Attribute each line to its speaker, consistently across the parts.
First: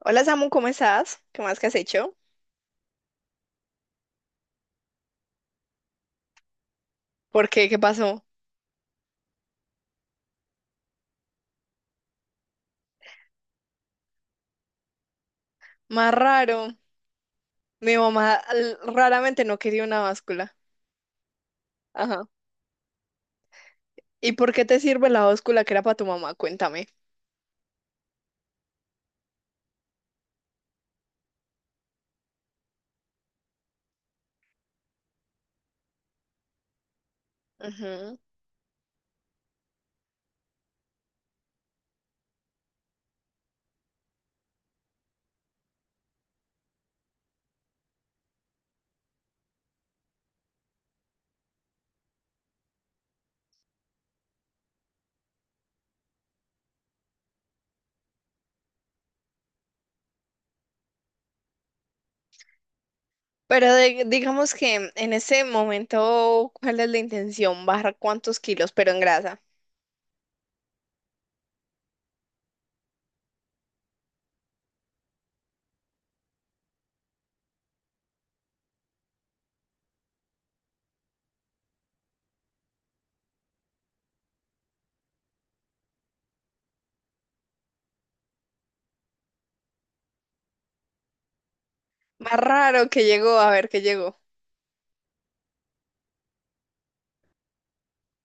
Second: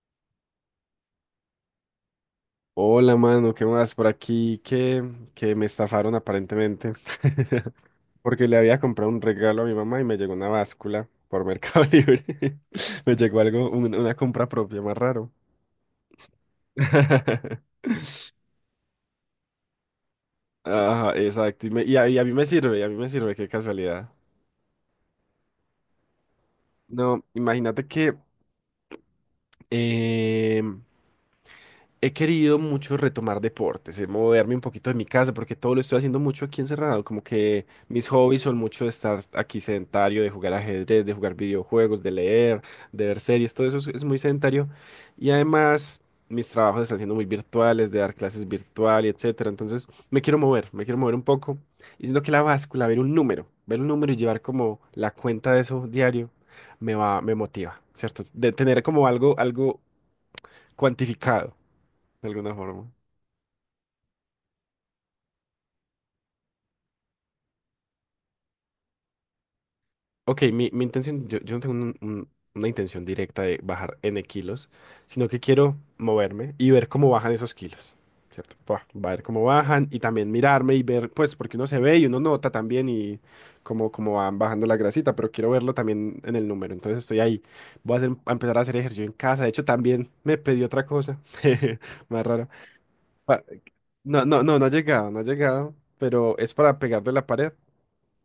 Speaker 1: Hola Samu, ¿cómo estás? ¿Qué más que has hecho?
Speaker 2: Hola, mano, ¿qué más? Por aquí que me estafaron aparentemente.
Speaker 1: ¿Por qué? ¿Qué pasó?
Speaker 2: Porque le había comprado un regalo a mi mamá y me llegó una báscula por Mercado Libre. Me llegó algo, una compra propia, más raro.
Speaker 1: Más raro. Mi mamá raramente no quería una báscula.
Speaker 2: Ajá, exacto. Y a
Speaker 1: Ajá.
Speaker 2: mí me sirve, y a mí me sirve, qué casualidad.
Speaker 1: ¿Y por qué te sirve la báscula que era para tu mamá? Cuéntame.
Speaker 2: No, imagínate que em, he querido mucho retomar deportes, moverme un poquito de mi casa, porque todo lo estoy haciendo mucho aquí encerrado. Como que mis
Speaker 1: Ujú.
Speaker 2: hobbies son mucho de estar aquí sedentario, de jugar ajedrez, de jugar videojuegos, de leer, de ver series, todo eso es muy sedentario. Y además, mis trabajos están siendo muy virtuales, de dar clases virtual y etcétera. Entonces, me quiero mover un poco. Y siento que la báscula, ver un número y llevar como la cuenta de eso diario, me motiva, ¿cierto? De tener como algo, algo cuantificado, de alguna forma.
Speaker 1: Pero digamos que en ese momento, ¿cuál es la intención? ¿Bajar cuántos kilos, pero en grasa?
Speaker 2: Ok, mi intención, yo no tengo una intención directa de bajar N kilos, sino que quiero moverme y ver cómo bajan esos kilos, ¿cierto? Pa, va a ver cómo bajan y también mirarme y ver, pues, porque uno se ve y uno nota también y cómo van bajando la grasita, pero quiero verlo también en el número, entonces estoy ahí. Voy a empezar a hacer ejercicio en casa, de hecho también me pedí otra cosa, más
Speaker 1: Más
Speaker 2: rara.
Speaker 1: raro que llegó,
Speaker 2: Pa-
Speaker 1: a ver qué llegó.
Speaker 2: No, no, no, no ha llegado, no ha llegado, pero es para pegarle a la pared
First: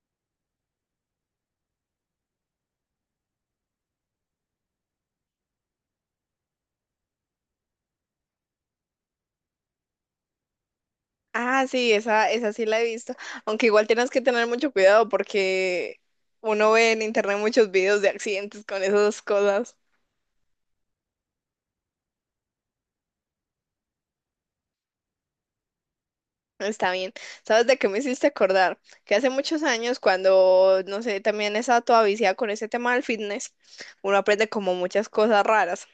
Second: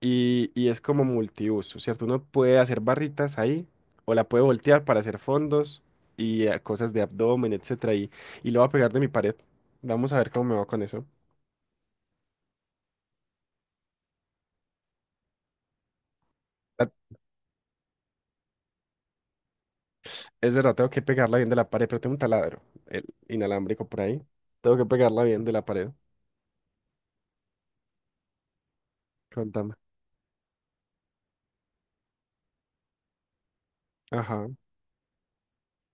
Speaker 2: y es como multiuso, ¿cierto? Uno puede hacer barritas ahí o la puede voltear para hacer fondos y cosas de abdomen, etcétera. Y lo voy a pegar de mi pared. Vamos a ver cómo me va con eso.
Speaker 1: Ah, sí, esa sí la he visto. Aunque igual tienes que tener mucho cuidado porque uno
Speaker 2: Ah,
Speaker 1: ve en internet muchos videos de accidentes con esas cosas.
Speaker 2: Es verdad, tengo que pegarla bien de la pared, pero tengo un taladro el inalámbrico por ahí. Tengo que pegarla bien de la pared.
Speaker 1: Está bien. ¿Sabes de qué me hiciste acordar? Que hace muchos
Speaker 2: Contame.
Speaker 1: años, cuando, no sé, también estaba toda viciada con ese tema del fitness, uno
Speaker 2: Ajá.
Speaker 1: aprende como muchas cosas raras.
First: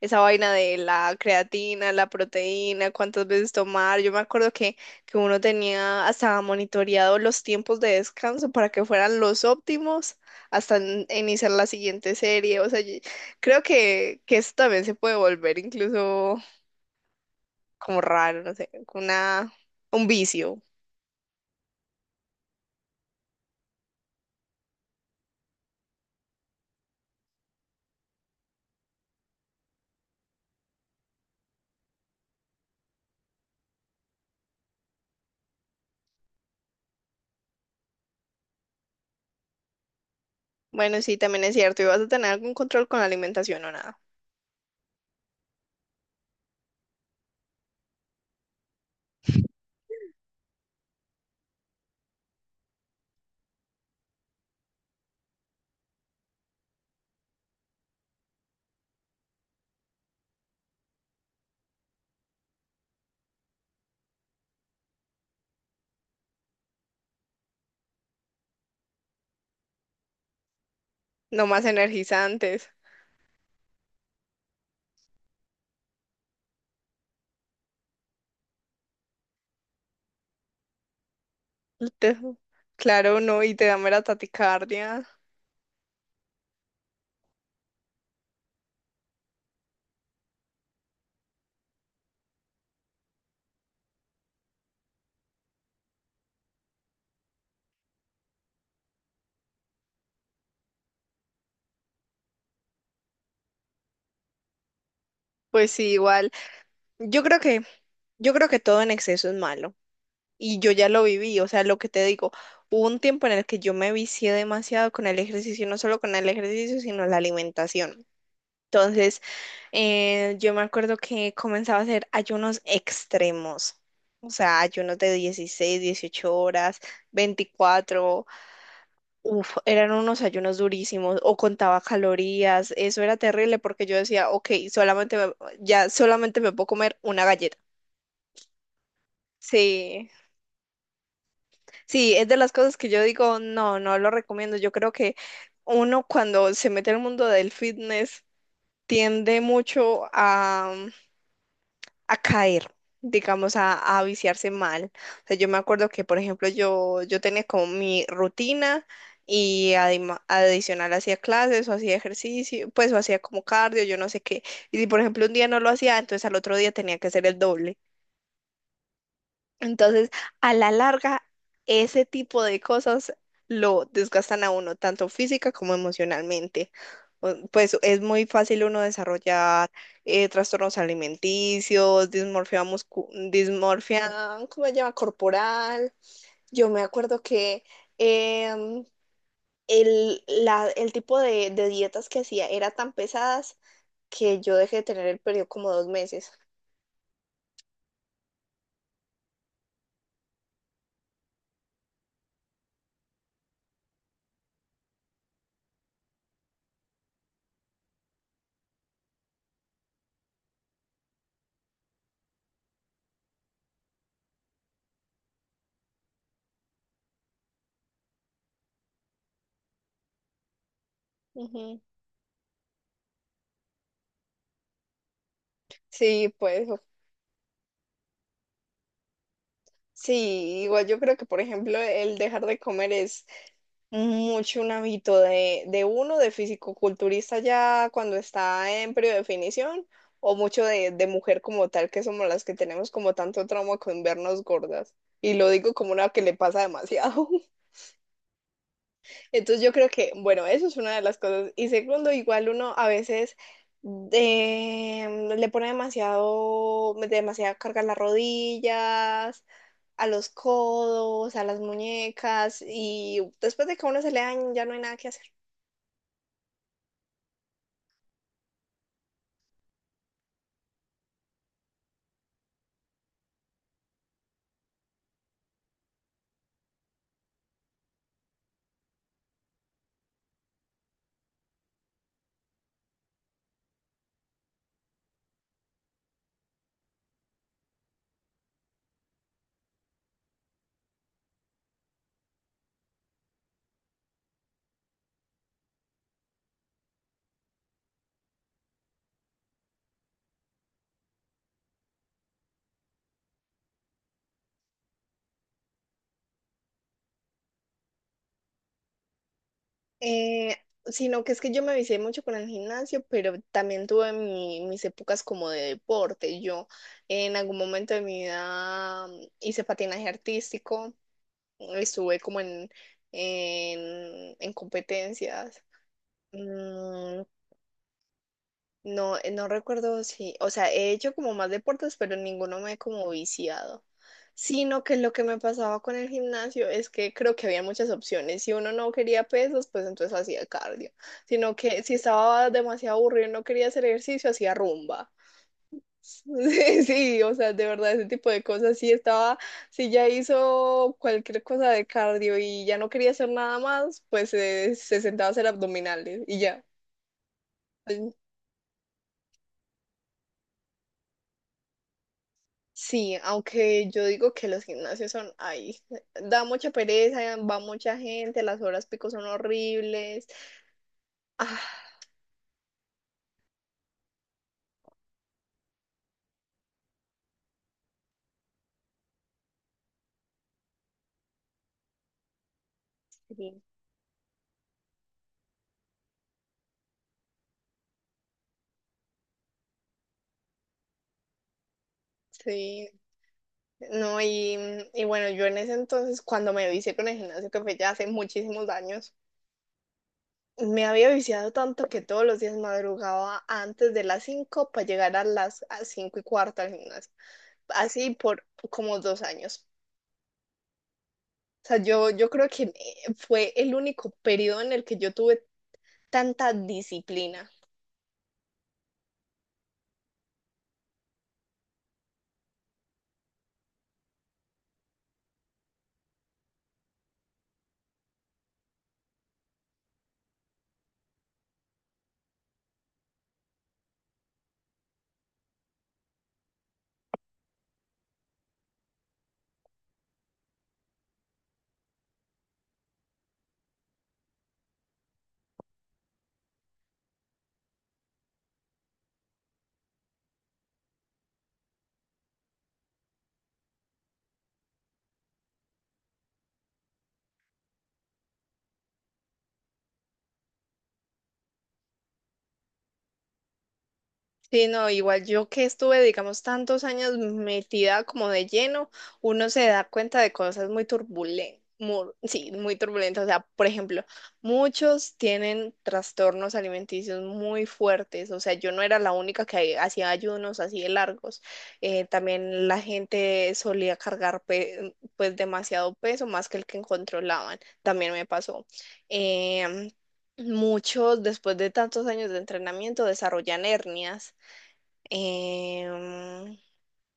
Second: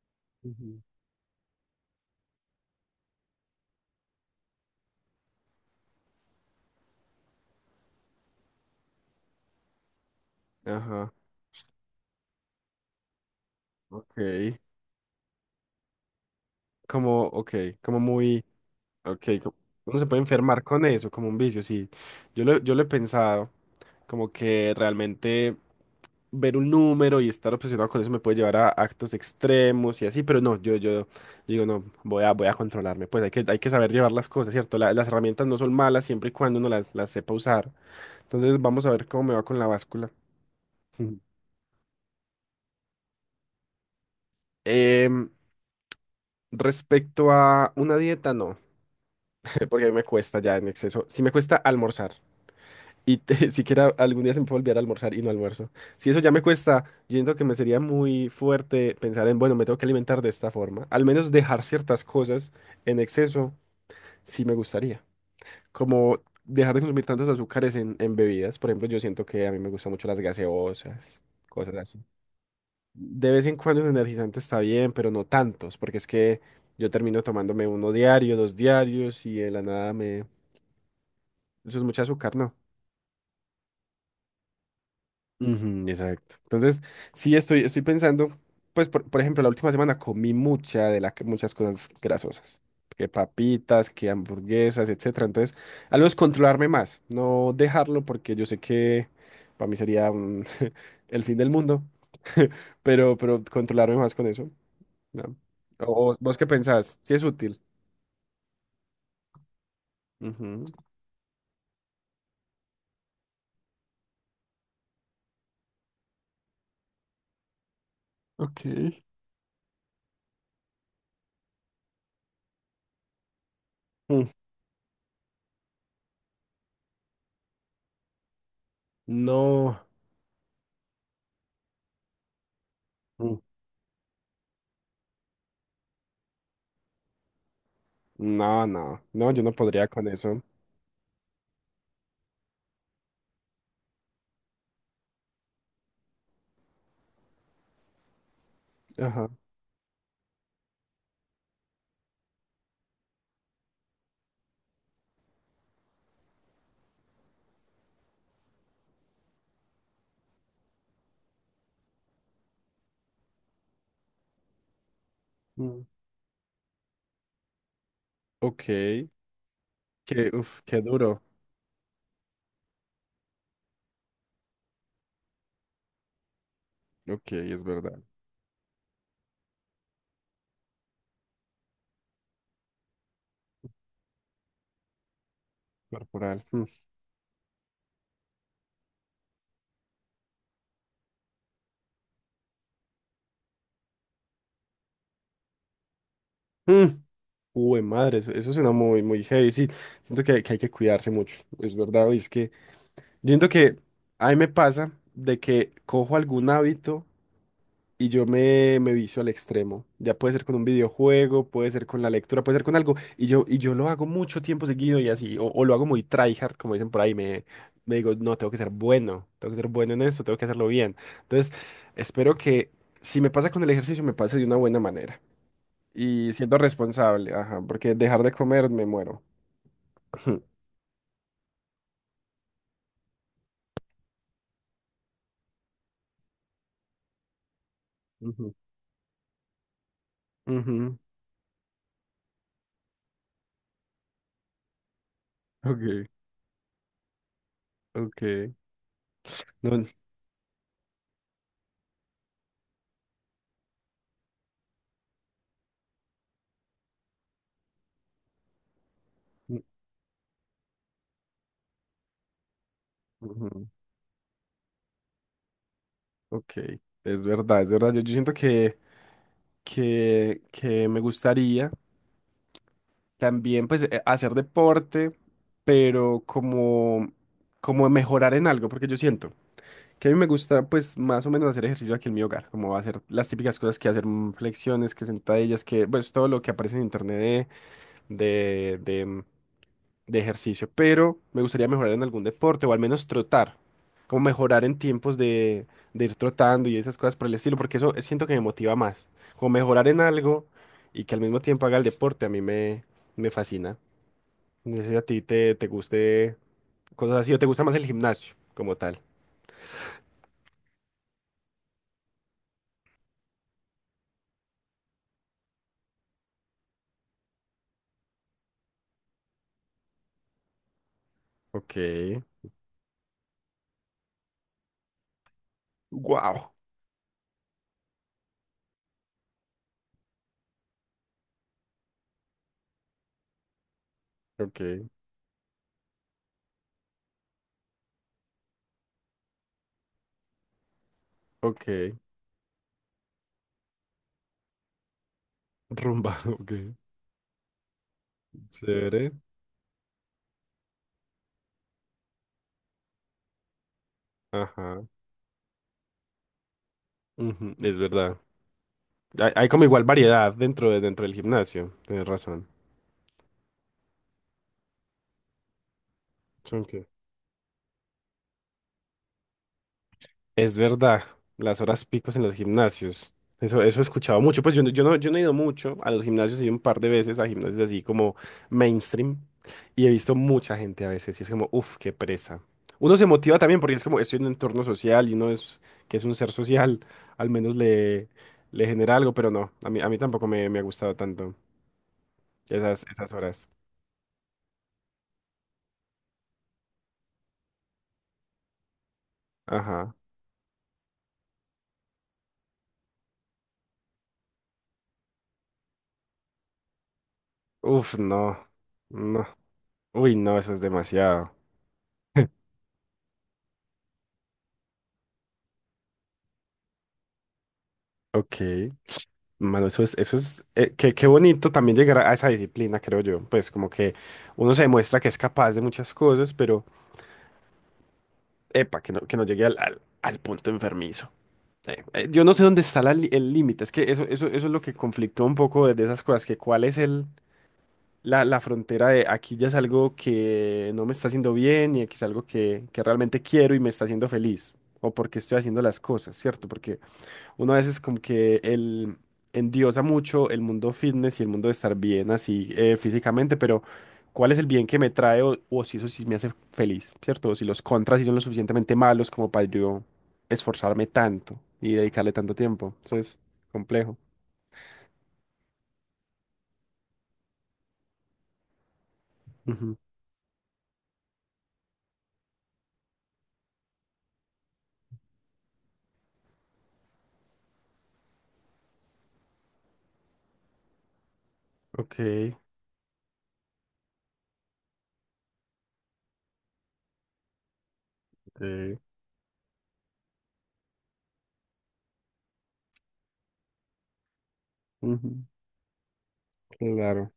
Speaker 1: Esa vaina de
Speaker 2: Ujú.
Speaker 1: la creatina, la proteína, cuántas veces tomar. Yo me acuerdo que uno tenía hasta monitoreado los tiempos de descanso para que fueran los óptimos hasta
Speaker 2: Ajá.
Speaker 1: iniciar la siguiente serie. O sea, creo que eso
Speaker 2: Ok.
Speaker 1: también se puede volver incluso
Speaker 2: Como, ok, como
Speaker 1: como raro,
Speaker 2: muy,
Speaker 1: no sé,
Speaker 2: ok. Uno
Speaker 1: un
Speaker 2: se puede
Speaker 1: vicio.
Speaker 2: enfermar con eso, como un vicio, sí. Yo lo he pensado, como que realmente ver un número y estar obsesionado con eso me puede llevar a actos extremos y así, pero no, yo digo, no, voy a controlarme, pues hay que saber llevar las cosas, ¿cierto? Las herramientas no son malas siempre y cuando uno las sepa usar. Entonces vamos a ver cómo me va con la báscula.
Speaker 1: Bueno, sí,
Speaker 2: Ujú.
Speaker 1: también es cierto. ¿Y vas a tener algún control con la alimentación o nada?
Speaker 2: Em, respecto a una dieta, no, porque a mí me cuesta ya en exceso, sí me cuesta almorzar. Siquiera algún día se me puede olvidar almorzar y no almuerzo. Si eso ya me cuesta, yo siento que me sería muy fuerte pensar en, bueno, me tengo que alimentar de esta forma. Al menos dejar ciertas cosas en exceso, sí me gustaría. Como dejar de consumir tantos azúcares en bebidas. Por ejemplo, yo siento que a mí me gustan mucho las gaseosas,
Speaker 1: No más
Speaker 2: cosas así.
Speaker 1: energizantes.
Speaker 2: De vez en cuando un energizante está bien, pero no tantos, porque es que yo termino tomándome uno diario, dos diarios y de la nada me... Eso es mucho
Speaker 1: Te-
Speaker 2: azúcar, ¿no?
Speaker 1: Claro, no, y te da mera taticardia.
Speaker 2: Ujú, exacto. Entonces, sí estoy pensando, pues por ejemplo, la última semana comí muchas cosas grasosas, que papitas, que hamburguesas, etcétera. Entonces, al menos controlarme más, no dejarlo porque yo sé que para mí sería el fin del mundo, pero controlarme más con eso. ¿No?
Speaker 1: Pues sí,
Speaker 2: O,
Speaker 1: igual.
Speaker 2: vos qué pensás, si
Speaker 1: Yo
Speaker 2: es
Speaker 1: creo
Speaker 2: útil.
Speaker 1: que, yo creo que todo en exceso es malo. Y
Speaker 2: Ujú.
Speaker 1: yo ya lo viví, o sea, lo que te digo, hubo un tiempo en el que yo me vicié demasiado con el ejercicio, no solo con el ejercicio, sino la alimentación.
Speaker 2: Ok.
Speaker 1: Entonces, yo me acuerdo que comenzaba a hacer ayunos extremos,
Speaker 2: Mm.
Speaker 1: o sea, ayunos de 16, 18 horas, 24. Uf,
Speaker 2: No.
Speaker 1: eran unos ayunos durísimos, o contaba calorías, eso era
Speaker 2: Mm.
Speaker 1: terrible porque yo decía, ok, solamente ya solamente me puedo comer una galleta.
Speaker 2: No, yo no podría con
Speaker 1: Sí,
Speaker 2: eso.
Speaker 1: sí, es de las cosas que yo digo, no, no lo recomiendo. Yo creo que uno cuando se mete al mundo del fitness
Speaker 2: Ajá.
Speaker 1: tiende mucho a caer, digamos, a viciarse mal. O sea, yo me acuerdo que, por ejemplo, yo tenía como mi rutina y adicional hacía clases o hacía ejercicio, pues o hacía como cardio, yo no sé qué. Y si, por ejemplo, un día no lo hacía, entonces al otro día tenía que hacer el doble.
Speaker 2: Ok, que,
Speaker 1: Entonces, a
Speaker 2: uf,
Speaker 1: la
Speaker 2: qué duro.
Speaker 1: larga, ese tipo de cosas lo desgastan a uno, tanto física como emocionalmente.
Speaker 2: Ok, es
Speaker 1: Pues es
Speaker 2: verdad.
Speaker 1: muy fácil uno desarrollar trastornos alimenticios, dismorfia dismorfia, ¿cómo se llama? Corporal.
Speaker 2: Corporal. Mm.
Speaker 1: Yo me acuerdo que em, el tipo de dietas que hacía era tan pesadas que yo dejé de tener el periodo como 2 meses.
Speaker 2: Mm. Uy, madre, eso suena muy, muy heavy. Sí, siento que hay que cuidarse mucho. Es verdad, y es que yo siento que a mí me pasa de que cojo algún hábito. Y yo me vicio al extremo. Ya puede ser con un videojuego, puede ser con la lectura, puede ser con algo. Y yo lo hago mucho tiempo seguido y así. O lo hago muy tryhard, como dicen por ahí. Me digo, no, tengo que ser bueno. Tengo que ser bueno en eso, tengo que hacerlo bien. Entonces,
Speaker 1: Ujú.
Speaker 2: espero que si me pasa con el ejercicio, me pase de una buena manera. Y
Speaker 1: Sí,
Speaker 2: siendo
Speaker 1: pues.
Speaker 2: responsable, ajá, porque dejar de comer me muero.
Speaker 1: Sí, igual yo creo que, por ejemplo, el dejar de comer es mucho un hábito de uno, de fisicoculturista ya cuando
Speaker 2: Ujú,
Speaker 1: está en definición, o mucho
Speaker 2: ujú,
Speaker 1: de mujer como tal, que somos las que tenemos como tanto trauma con vernos gordas. Y lo digo como
Speaker 2: ok,
Speaker 1: una que le pasa demasiado.
Speaker 2: ok.
Speaker 1: Entonces yo
Speaker 2: No, n-
Speaker 1: creo que, bueno, eso es una de las cosas. Y segundo, igual uno a veces le pone demasiada carga a las rodillas, a los codos, a las muñecas, y después
Speaker 2: ujú,
Speaker 1: de que a uno se le dañe ya no hay nada que hacer.
Speaker 2: ok. Es verdad, es verdad. Yo siento que que me gustaría también, pues, hacer deporte, pero como, como mejorar en algo, porque yo siento que a mí me gusta, pues, más o menos hacer ejercicio aquí en mi hogar, como hacer las típicas cosas que hacer flexiones, que sentadillas, que, pues, todo lo que aparece en internet de, de, de ejercicio, pero me gustaría mejorar en algún deporte o al menos trotar, como mejorar en tiempos de ir trotando y esas cosas por el estilo, porque eso siento que me motiva más, como mejorar en algo y que al mismo tiempo haga el deporte, me fascina. No sé si a ti te guste cosas así o te gusta más el gimnasio como tal.
Speaker 1: Eh, Sino que es que yo me vicié mucho con el gimnasio, pero también tuve mis épocas como de deporte. Yo en algún momento de mi vida hice patinaje artístico.
Speaker 2: Ok,
Speaker 1: Estuve como en competencias.
Speaker 2: wow,
Speaker 1: Mm, no, no recuerdo si, o sea, he hecho como más deportes, pero ninguno me he como viciado. Sino
Speaker 2: ok,
Speaker 1: que lo que me pasaba con el gimnasio es que creo que había muchas opciones. Si uno no quería pesas, pues entonces hacía cardio. Sino que si
Speaker 2: ok,
Speaker 1: estaba demasiado aburrido y no quería hacer ejercicio, hacía rumba.
Speaker 2: rumba, ok,
Speaker 1: Sí, sí, o sea, de verdad, ese tipo de cosas, sí
Speaker 2: chévere,
Speaker 1: estaba, si ya hizo cualquier cosa de cardio y ya no quería hacer nada más, pues
Speaker 2: ajá,
Speaker 1: se sentaba a hacer abdominales y ya.
Speaker 2: ujú, es
Speaker 1: Pues,
Speaker 2: verdad. Hay como igual variedad dentro dentro del gimnasio, tienes razón.
Speaker 1: sí, aunque yo digo que los gimnasios son, ay, da mucha
Speaker 2: Ok.
Speaker 1: pereza, va mucha gente, las horas pico son horribles.
Speaker 2: Es verdad, las horas
Speaker 1: Ah,
Speaker 2: picos en los gimnasios. Eso he escuchado mucho. Pues yo, yo no, yo no he ido mucho a los gimnasios, he ido un par de veces a gimnasios así como mainstream y he visto mucha gente a veces y es como, uff, qué presa. Uno se motiva también
Speaker 1: sí,
Speaker 2: porque es como, estoy en un entorno social y uno es, que es un ser social, al menos le genera algo, pero no, a mí tampoco me ha gustado tanto esas,
Speaker 1: sí,
Speaker 2: esas horas.
Speaker 1: no, y bueno, yo en ese entonces, cuando me lo hice con el gimnasio, que fue ya hace muchísimos años,
Speaker 2: Ajá.
Speaker 1: me había viciado tanto que todos los días madrugaba antes de las 5 para llegar a 5:15 al gimnasio.
Speaker 2: Uff,
Speaker 1: Así por
Speaker 2: no,
Speaker 1: como dos
Speaker 2: no.
Speaker 1: años.
Speaker 2: Uy, no, eso es demasiado.
Speaker 1: O sea, yo creo que fue el único periodo en el que yo tuve tanta disciplina.
Speaker 2: Ok. Mano, qué, qué bonito también llegar a esa disciplina, creo yo. Pues como que uno se demuestra que es capaz de muchas cosas, pero, epa, que no llegue al punto enfermizo. Yo no sé dónde está la el límite, es que eso es lo que conflictó un poco de esas cosas, que cuál es la, la frontera de aquí ya es algo que no me está haciendo bien y aquí es algo que realmente quiero y me está haciendo feliz, o porque estoy haciendo las cosas, ¿cierto? Porque... Uno a veces como que endiosa mucho el mundo fitness y el mundo de estar bien así físicamente, pero ¿cuál es el bien que me trae o si eso sí me hace feliz, ¿cierto? O si los contras sí son lo suficientemente malos como para yo esforzarme tanto y dedicarle tanto tiempo. Eso es complejo.
Speaker 1: Sí, no, igual yo que estuve, digamos, tantos años metida como de lleno, uno se
Speaker 2: Ujú.
Speaker 1: da cuenta de cosas muy turbulentas, sí, muy turbulentas. O sea, por ejemplo, muchos tienen trastornos alimenticios muy fuertes. O sea, yo no era la única que hacía ayunos así de largos.
Speaker 2: Ok.
Speaker 1: También la gente solía cargar pues demasiado peso, más que el que controlaban. También me pasó.
Speaker 2: Eh,
Speaker 1: Em, Muchos, después de tantos años de entrenamiento, desarrollan hernias
Speaker 2: ujú.
Speaker 1: em,
Speaker 2: Claro.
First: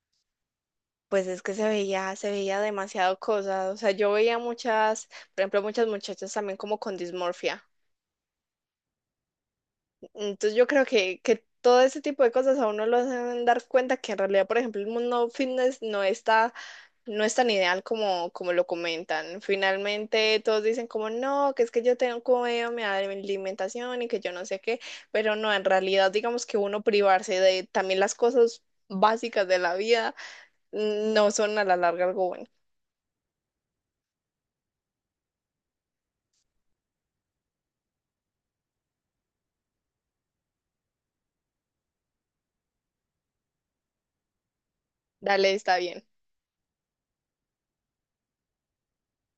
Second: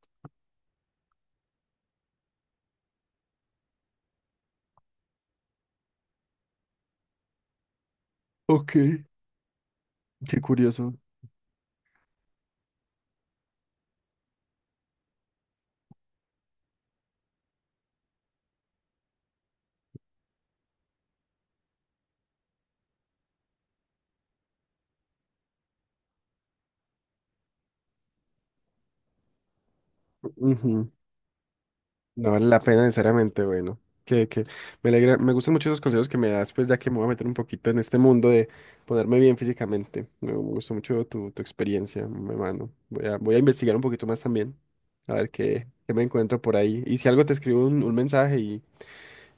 Speaker 1: pues es que se veía demasiado cosas. O sea, yo veía muchas, por ejemplo, muchas muchachas también como con dismorfia.
Speaker 2: Ok, qué
Speaker 1: Entonces yo creo
Speaker 2: curioso.
Speaker 1: que todo ese tipo de cosas a uno lo hacen dar cuenta que en realidad, por ejemplo, el mundo fitness no es tan ideal como lo comentan. Finalmente todos dicen como no, que es que yo tengo como medio mi alimentación y que yo no sé qué, pero no, en realidad digamos que uno privarse de también las cosas básicas de la vida
Speaker 2: Ujú.
Speaker 1: no son a la larga algo
Speaker 2: No
Speaker 1: bueno.
Speaker 2: vale la pena necesariamente, bueno. Que me alegra, me gustan mucho esos consejos que me das, pues ya que me voy a meter un poquito en este mundo de ponerme bien físicamente. Me gustó mucho tu experiencia, mi hermano. Voy a investigar un poquito más también, a ver
Speaker 1: Dale,
Speaker 2: qué,
Speaker 1: está
Speaker 2: qué me
Speaker 1: bien.
Speaker 2: encuentro por ahí. Y si algo te escribo un mensaje y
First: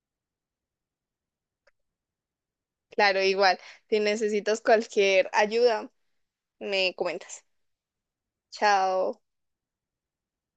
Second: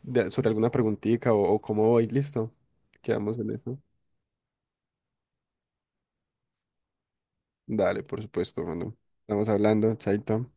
Speaker 2: sobre alguna preguntita o cómo voy, listo.
Speaker 1: Claro,
Speaker 2: Quedamos en
Speaker 1: igual.
Speaker 2: eso.
Speaker 1: Si necesitas cualquier ayuda, me comentas.
Speaker 2: Dale, por supuesto, bueno.
Speaker 1: Chao.
Speaker 2: Estamos hablando, chaito.